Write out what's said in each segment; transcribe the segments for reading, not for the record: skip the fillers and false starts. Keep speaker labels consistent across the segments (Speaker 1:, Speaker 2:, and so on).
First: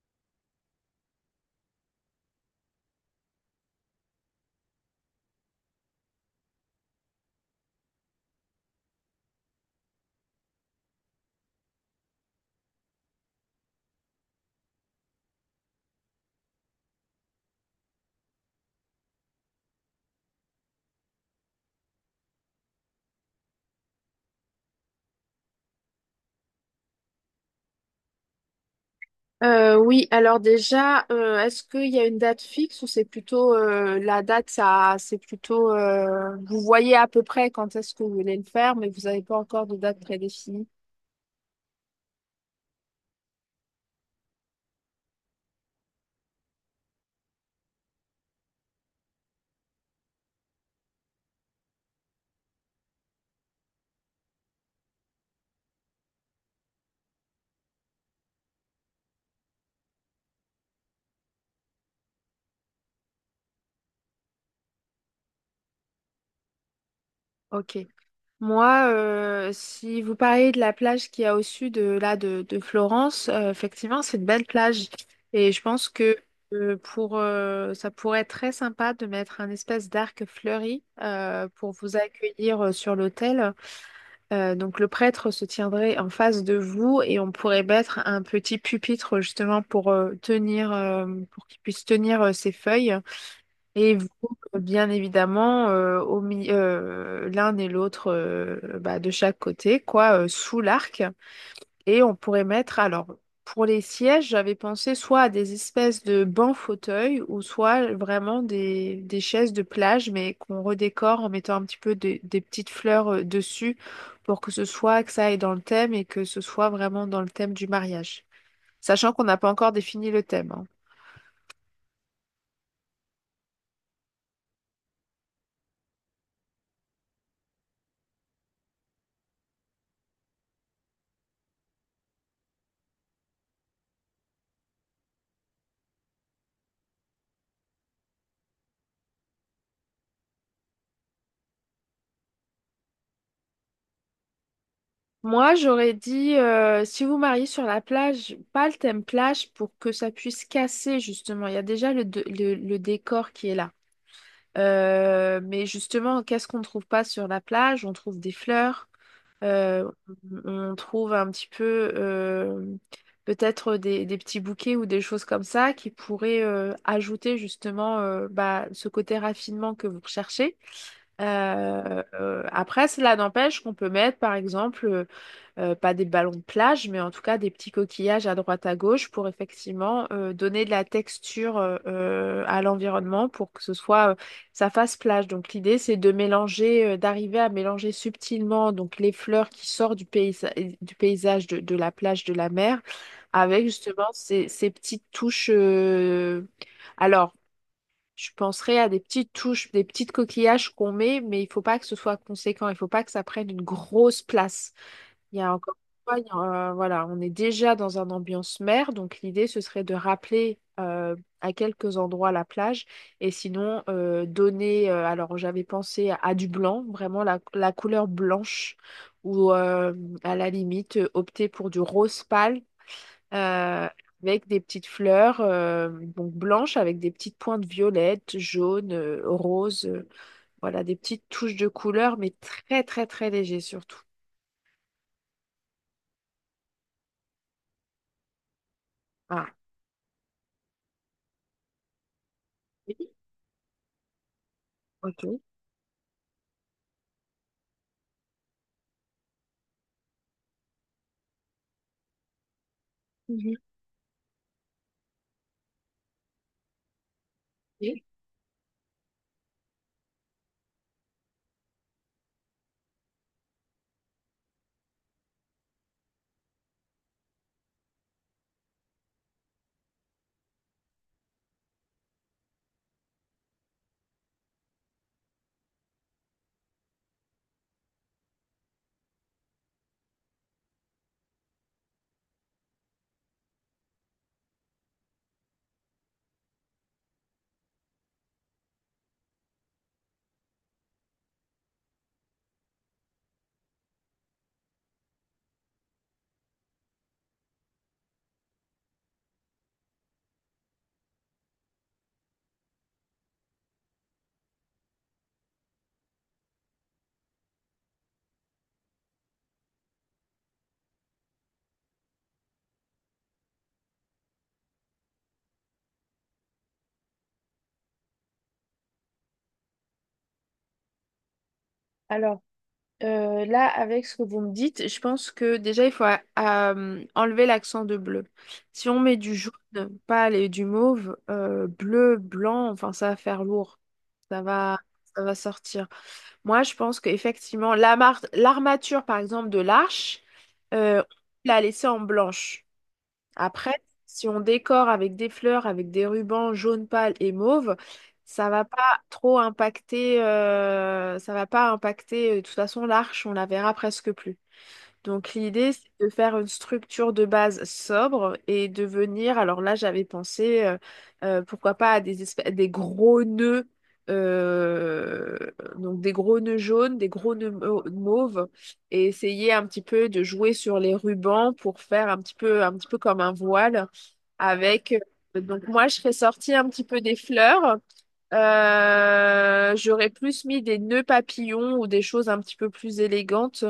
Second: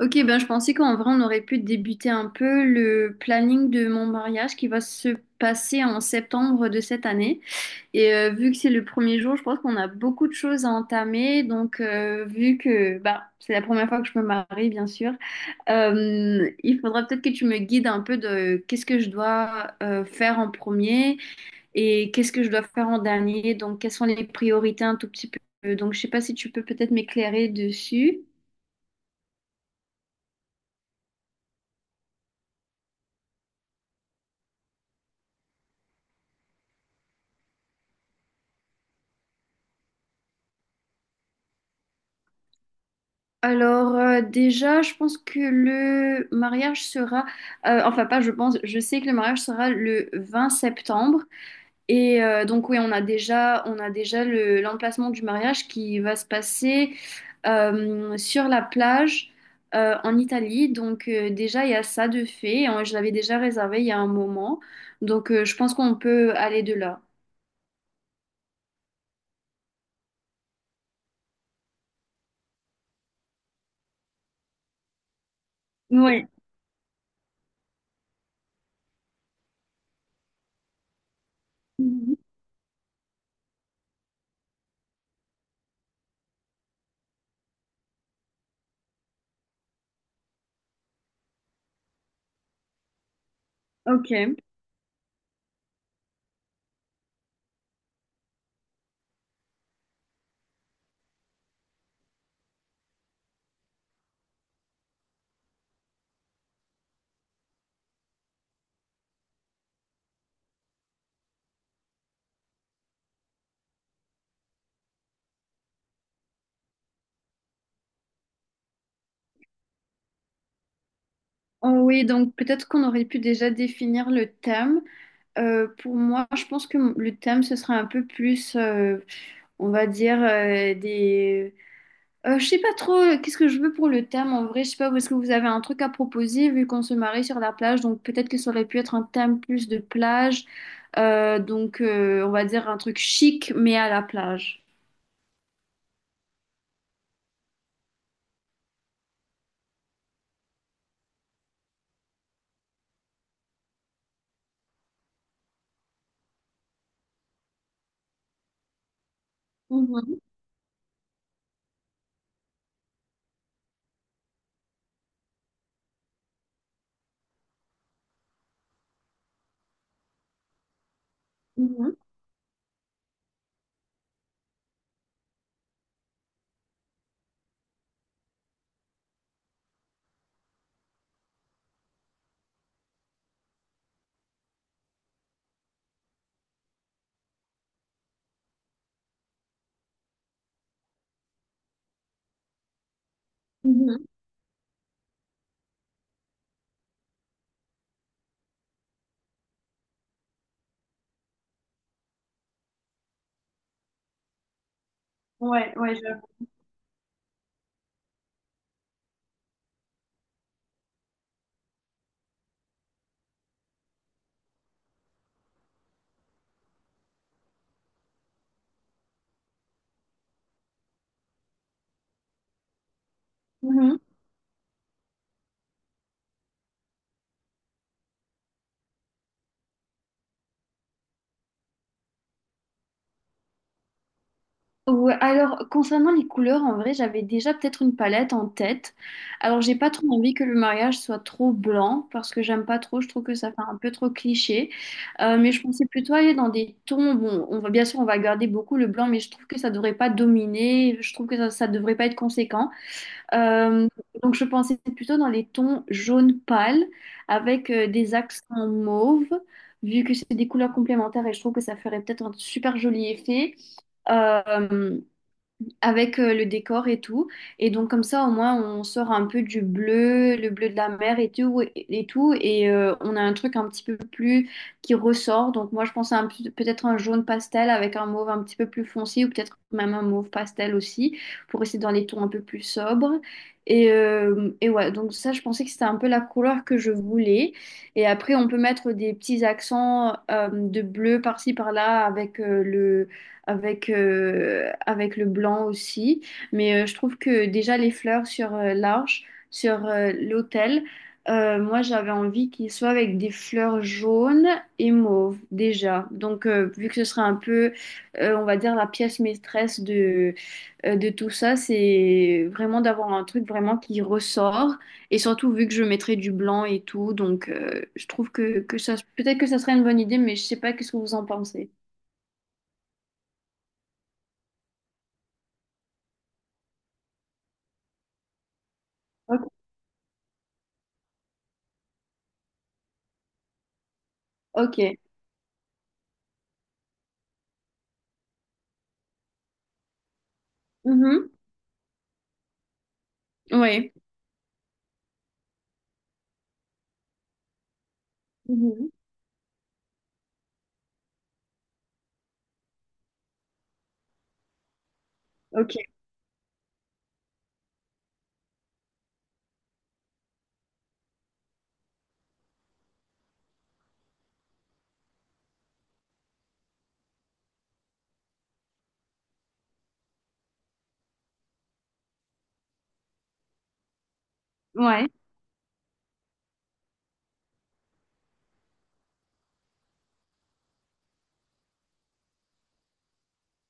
Speaker 1: Ok, ben je pensais qu'en vrai on aurait pu débuter un peu le planning de mon mariage qui va se passer en septembre de cette année. Et vu que c'est le premier jour, je pense qu'on a beaucoup de choses à entamer. Donc vu que c'est la première fois que je me marie, bien sûr, il faudra peut-être que tu me guides un peu de qu'est-ce que je dois faire en premier et qu'est-ce que je dois faire en dernier. Donc quelles sont les priorités un tout petit peu. Donc je sais pas si tu peux peut-être m'éclairer dessus.
Speaker 2: Oui, alors déjà, est-ce qu'il y a une date fixe ou c'est plutôt la date, ça, c'est plutôt vous voyez à peu près quand est-ce que vous voulez le faire, mais vous n'avez pas encore de date prédéfinie.
Speaker 1: Alors déjà, je pense que le mariage sera, enfin pas je pense, je sais que le mariage sera le 20 septembre et donc oui, on a déjà l'emplacement du mariage qui va se passer sur la plage en Italie. Donc déjà, il y a ça de fait. Hein, je l'avais déjà réservé il y a un moment, donc je pense qu'on peut aller de là.
Speaker 2: Ok. Moi, si vous parlez de la plage qu'il y a au sud de de Florence, effectivement, c'est une belle plage et je pense que
Speaker 1: Oui.
Speaker 2: pour ça pourrait être très sympa de mettre un espèce d'arc fleuri pour vous
Speaker 1: Mhm.
Speaker 2: accueillir sur l'hôtel. Donc le prêtre se tiendrait en face de vous et on pourrait mettre un petit pupitre justement pour tenir, pour qu'il puisse tenir ses feuilles. Et vous,
Speaker 1: Ok.
Speaker 2: bien évidemment, l'un et l'autre bah, de chaque côté, quoi, sous l'arc. Et on pourrait mettre, alors, pour les sièges, j'avais pensé soit à des espèces de bancs fauteuils ou soit vraiment des chaises de plage, mais qu'on redécore en mettant un petit peu des petites fleurs dessus pour que ce soit, que ça aille dans le thème et que ce soit vraiment dans le thème du mariage. Sachant qu'on n'a pas encore défini le thème, hein.
Speaker 1: Oh oui, donc peut-être qu'on aurait pu déjà définir le thème. Pour moi, je pense que le thème, ce sera un peu plus, on va dire, des... Je sais pas trop qu'est-ce que je veux pour le thème en vrai. Je sais pas, est-ce que vous avez un truc à proposer vu qu'on se marie sur la plage? Donc peut-être que ça aurait pu être un thème plus de plage. Donc on va dire un truc chic mais à la plage.
Speaker 2: Moi, j'aurais dit, si vous mariez sur la plage, pas le thème plage pour que ça puisse casser, justement. Il y a déjà le, de- le décor qui est là. Mais justement, qu'est-ce qu'on ne trouve pas sur la plage? On trouve des fleurs, euh,
Speaker 1: Mhm,
Speaker 2: on trouve un petit peu euh, peut-être des petits bouquets ou des choses comme ça qui pourraient ajouter justement bah, ce côté raffinement que vous recherchez.
Speaker 1: mhm,
Speaker 2: Après, cela n'empêche qu'on peut mettre par exemple pas des ballons de plage, mais en tout cas des petits coquillages à droite à gauche pour effectivement donner de la texture à l'environnement pour que ce soit ça fasse plage. Donc l'idée c'est de mélanger, d'arriver à mélanger subtilement donc les fleurs qui sortent du paysage de la plage de la mer avec justement
Speaker 1: mhm.
Speaker 2: ces petites touches. Alors je penserais à des petites touches, des petites coquillages qu'on met, mais il faut pas que ce soit conséquent, il faut pas que ça prenne une grosse place. Il y a
Speaker 1: Ouais,
Speaker 2: encore
Speaker 1: ouais,
Speaker 2: une fois, il y a un- voilà, on est déjà dans un ambiance mer, donc l'idée ce serait de rappeler à quelques endroits la plage et sinon donner. Alors j'avais pensé à du blanc, vraiment la couleur blanche, ou à la limite opter pour du rose pâle euh,
Speaker 1: j'avoue.
Speaker 2: avec des petites fleurs donc blanches avec des petites pointes violettes, jaunes, roses, voilà des petites touches de couleur, mais très très très léger surtout.
Speaker 1: Ouais, alors concernant les couleurs, en vrai, j'avais déjà peut-être une palette en tête.
Speaker 2: Ah.
Speaker 1: Alors j'ai pas trop envie que le mariage soit trop blanc parce que j'aime pas trop, je
Speaker 2: Oui.
Speaker 1: trouve que ça fait un peu trop cliché.
Speaker 2: Ok.
Speaker 1: Mais je pensais plutôt aller dans des tons. Bon, on va bien sûr on va garder beaucoup le blanc, mais je trouve que ça devrait pas dominer. Je trouve que ça devrait pas être conséquent.
Speaker 2: Mhm.
Speaker 1: Euh, donc je pensais plutôt dans les tons jaune pâle avec
Speaker 2: Oui.
Speaker 1: des accents mauve, vu que c'est des couleurs complémentaires et je trouve que ça ferait peut-être un super joli effet. Euh, Avec le décor et tout. Et donc comme ça, au moins, on sort un peu du bleu, le bleu de la mer et tout, et tout, et on a un truc un petit peu plus qui ressort. Donc moi, je pense à un peut-être un jaune pastel avec un mauve un petit peu plus foncé, ou peut-être même un mauve pastel aussi, pour rester dans les tons un peu plus sobres. Et ouais, donc ça, je pensais que c'était un peu la couleur que je voulais. Et après, on peut mettre des petits accents de bleu par-ci, par-là avec le avec, avec le blanc aussi. Mais je trouve que déjà les fleurs sur l'arche, sur l'autel, moi j'avais envie qu'il soit avec des fleurs jaunes et mauves déjà. Donc vu que ce serait un peu, on va dire, la pièce maîtresse de tout ça, c'est vraiment d'avoir un truc vraiment qui ressort. Et surtout vu que je mettrais du blanc et tout, donc je trouve que ça, peut-être que ça serait une bonne idée, mais je sais pas qu'est-ce que vous en pensez.
Speaker 2: Alors, là, avec ce que vous me dites, je pense que déjà, il faut enlever l'accent de bleu. Si on met du
Speaker 1: Ok.
Speaker 2: jaune, pâle et du mauve, bleu, blanc, enfin, ça va faire lourd. Ça va,
Speaker 1: Ok.
Speaker 2: ça va sortir. Moi, je pense qu'effectivement, l'armature, par exemple, de l'arche, euh,
Speaker 1: Mhm.
Speaker 2: on l'a laissée en blanche. Après,
Speaker 1: Ouais.
Speaker 2: si on décore avec des fleurs, avec des rubans jaune pâle et mauve, ça va
Speaker 1: Mhm.
Speaker 2: pas trop impacter, ça va pas impacter, de toute façon, l'arche, on la verra presque plus. Donc l'idée,
Speaker 1: Ok.
Speaker 2: c'est de faire une structure de base sobre et de venir, alors là j'avais pensé, pourquoi pas à des gros nœuds, euh, donc des gros nœuds jaunes, des gros nœuds mauves, et essayer un petit peu de jouer sur les rubans pour faire un petit peu comme un voile avec...
Speaker 1: Ouais.
Speaker 2: donc moi je serais sortie un petit peu des fleurs. J'aurais plus mis des nœuds papillons ou des choses un petit peu plus élégantes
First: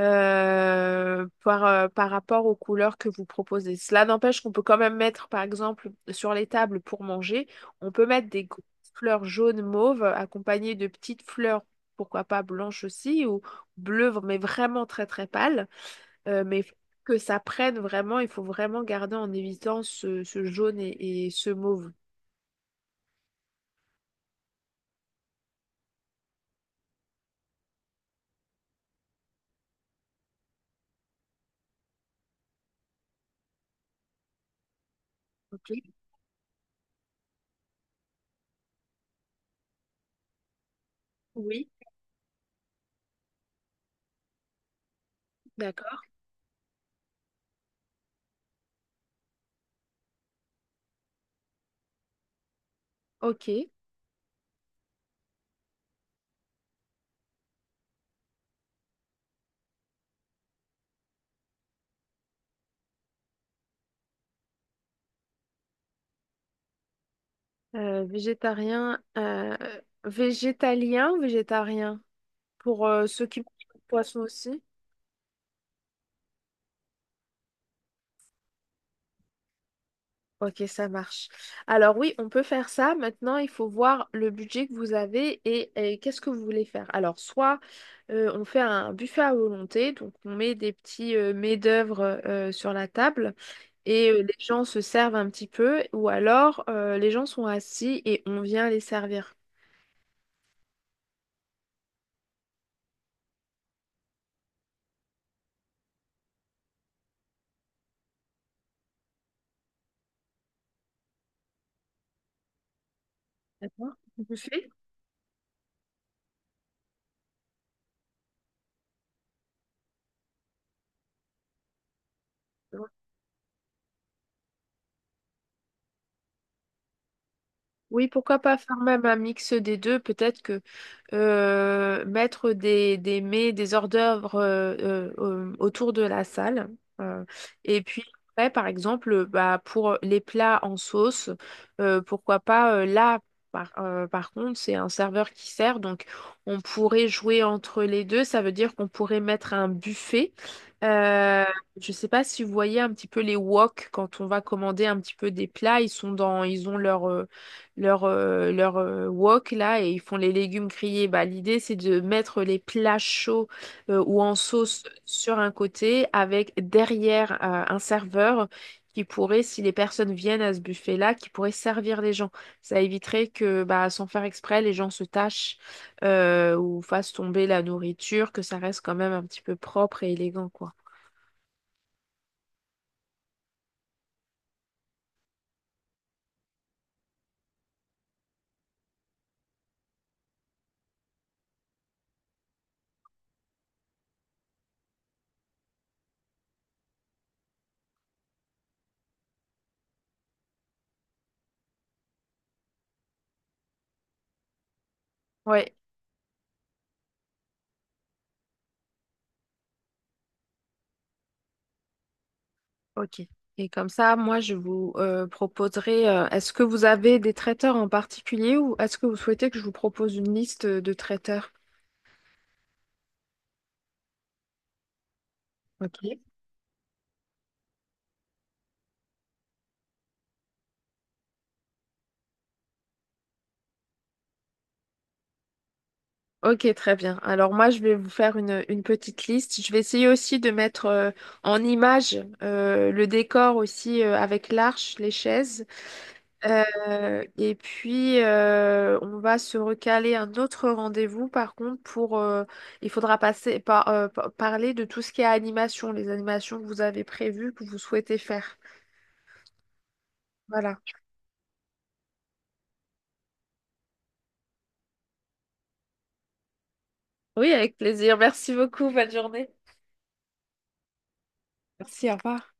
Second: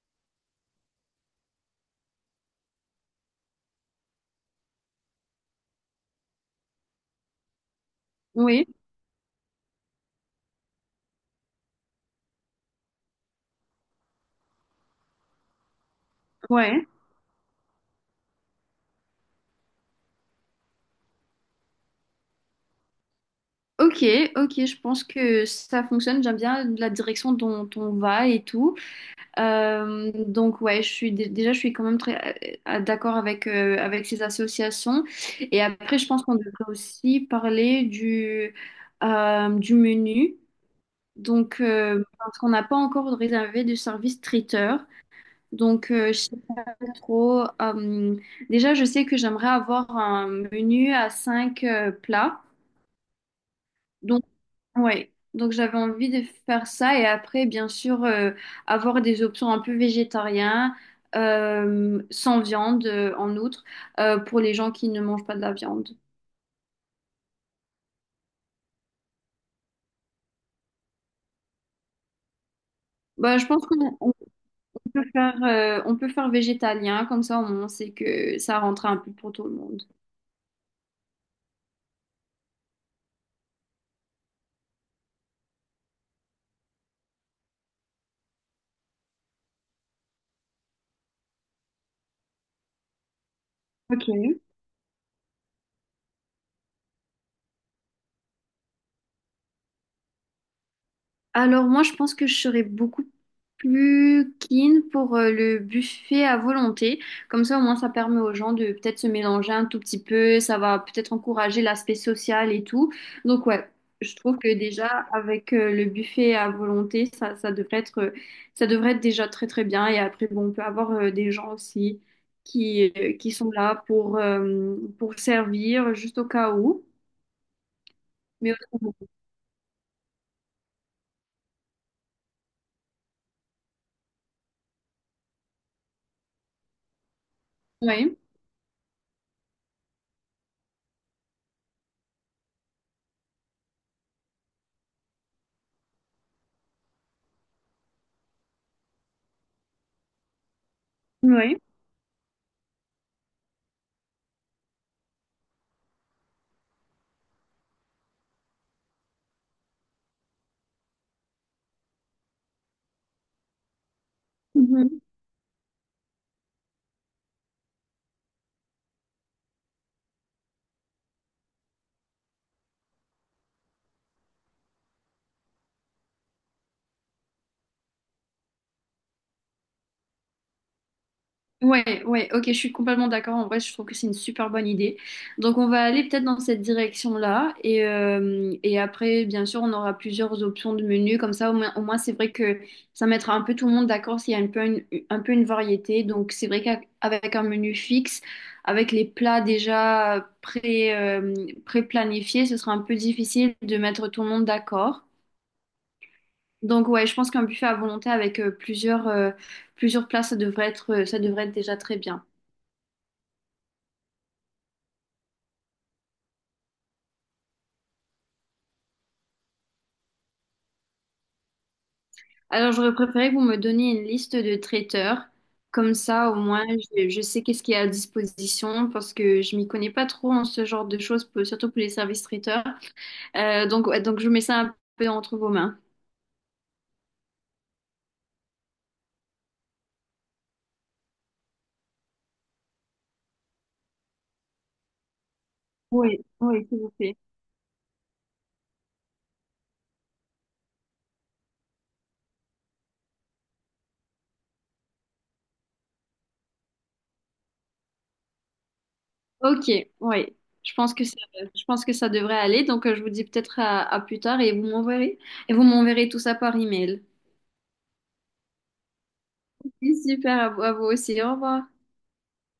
Speaker 2: par rapport aux couleurs que vous proposez. Cela n'empêche qu'on peut quand même mettre, par exemple, sur les tables pour manger, on peut mettre
Speaker 1: Oui.
Speaker 2: fleurs jaunes mauves accompagnées de petites fleurs, pourquoi pas blanches aussi, ou bleues, mais vraiment très très pâles. Mais faut
Speaker 1: Ouais.
Speaker 2: que ça prenne vraiment, il faut vraiment garder en évitant ce jaune et ce mauve.
Speaker 1: Ok. Ok. Je pense que ça fonctionne. J'aime bien la direction dont on va et tout. Donc ouais, je suis déjà, je suis quand même très d'accord avec avec ces associations. Et
Speaker 2: Ok.
Speaker 1: après, je pense qu'on devrait aussi parler du menu. Donc
Speaker 2: Oui,
Speaker 1: parce qu'on n'a pas encore réservé de service traiteur. Donc
Speaker 2: d'accord.
Speaker 1: trop. Déjà, je sais que j'aimerais avoir un menu à 5 plats.
Speaker 2: Ok.
Speaker 1: Donc, ouais. Donc, j'avais envie de faire ça. Et après, bien sûr, avoir des options un peu végétariennes, sans viande, en outre, pour les gens qui ne mangent pas de la viande.
Speaker 2: Végétarien, végétalien, végétarien, pour ceux
Speaker 1: Bah,
Speaker 2: qui
Speaker 1: je pense
Speaker 2: mangent pas de
Speaker 1: qu'on
Speaker 2: poisson aussi.
Speaker 1: on peut faire végétalien, comme ça, au moins, c'est que ça rentre un peu pour tout le monde.
Speaker 2: Ok, ça marche. Alors oui, on peut faire ça. Maintenant, il faut voir le budget que vous avez et qu'est-ce que vous voulez faire. Alors, soit on fait un buffet à volonté, donc on met des petits mets-d'œuvre sur la table et les
Speaker 1: Ok.
Speaker 2: gens se servent un petit peu, ou alors les gens sont assis et on vient les servir.
Speaker 1: Alors moi, je pense que je serais beaucoup plus keen pour le buffet à volonté. Comme ça, au moins, ça permet aux gens de peut-être se mélanger un tout petit peu. Ça va peut-être encourager l'aspect social et tout. Donc ouais,
Speaker 2: D'accord.
Speaker 1: je trouve que
Speaker 2: Buffet?
Speaker 1: déjà avec le buffet à volonté, ça devrait être déjà très très bien. Et après, bon, on peut avoir des gens aussi qui sont là pour servir juste au cas où.
Speaker 2: Oui, pourquoi
Speaker 1: Mais
Speaker 2: pas faire
Speaker 1: autrement,
Speaker 2: même un mix des deux? Peut-être que mettre des hors-d'œuvre autour de la salle. euh, et puis
Speaker 1: oui,
Speaker 2: après, par exemple, bah, pour les plats en sauce, pourquoi pas là, par contre, c'est un serveur qui sert, donc on pourrait jouer entre les deux. Ça veut dire qu'on pourrait mettre un buffet. Euh,
Speaker 1: oui.
Speaker 2: je ne sais pas si vous voyez un petit peu les wok quand on va commander un petit peu des plats, ils sont dans, ils ont leur wok là et ils font les légumes grillés. Bah, l'idée c'est de mettre les plats chauds ou en sauce sur un côté avec derrière un serveur qui pourrait, si les personnes viennent à ce buffet-là, qui pourrait servir les gens. Ça éviterait que bah, sans faire exprès, les gens se tâchent ou fassent tomber la nourriture, que ça reste quand même un petit peu propre et élégant, quoi.
Speaker 1: Ouais, ouais, ok, je suis complètement d'accord. En vrai, je trouve que c'est une super bonne idée. Donc, on va aller peut-être dans cette direction-là. Et après, bien sûr, on aura plusieurs options de menus. Comme ça, au moins, c'est vrai que ça mettra un peu tout le monde d'accord s'il y a un peu une variété. Donc, c'est vrai qu'avec un menu fixe, avec les plats pré-planifiés, ce sera un peu difficile de mettre tout le monde d'accord.
Speaker 2: Ouais.
Speaker 1: Donc, ouais, je pense qu'un buffet à volonté avec plusieurs, plusieurs plats, ça devrait être déjà très bien.
Speaker 2: Ok. Et comme ça, moi, je vous proposerai, est-ce que vous avez des traiteurs en particulier ou est-ce que vous souhaitez que je vous propose une liste de traiteurs?
Speaker 1: Alors, j'aurais préféré que vous me donniez une liste de traiteurs. Comme
Speaker 2: Ok.
Speaker 1: ça, au moins, je sais qu'est-ce qui est à disposition parce que je m'y connais pas trop en ce genre de choses, pour- surtout pour les services traiteurs. Donc, ouais, donc, je mets ça un peu entre vos mains.
Speaker 2: Ok, très bien. Alors moi, je vais vous faire une petite liste. Je vais essayer aussi de mettre en image le décor aussi avec l'arche, les chaises.
Speaker 1: Oui, oui, s'il vous plaît.
Speaker 2: Et puis, on va se recaler un autre rendez-vous, par contre, pour, il faudra passer par, parler de tout ce qui est animation, les animations que vous avez prévues, que vous souhaitez faire.
Speaker 1: Ok, oui. Je
Speaker 2: Voilà.
Speaker 1: pense que ça, je pense que ça devrait aller. Donc, je vous dis peut-être à plus tard et vous m'enverrez tout ça par email.
Speaker 2: Oui, avec plaisir. Merci beaucoup. Bonne journée.
Speaker 1: Oui, super, à vous aussi. Au revoir.
Speaker 2: Merci, au revoir.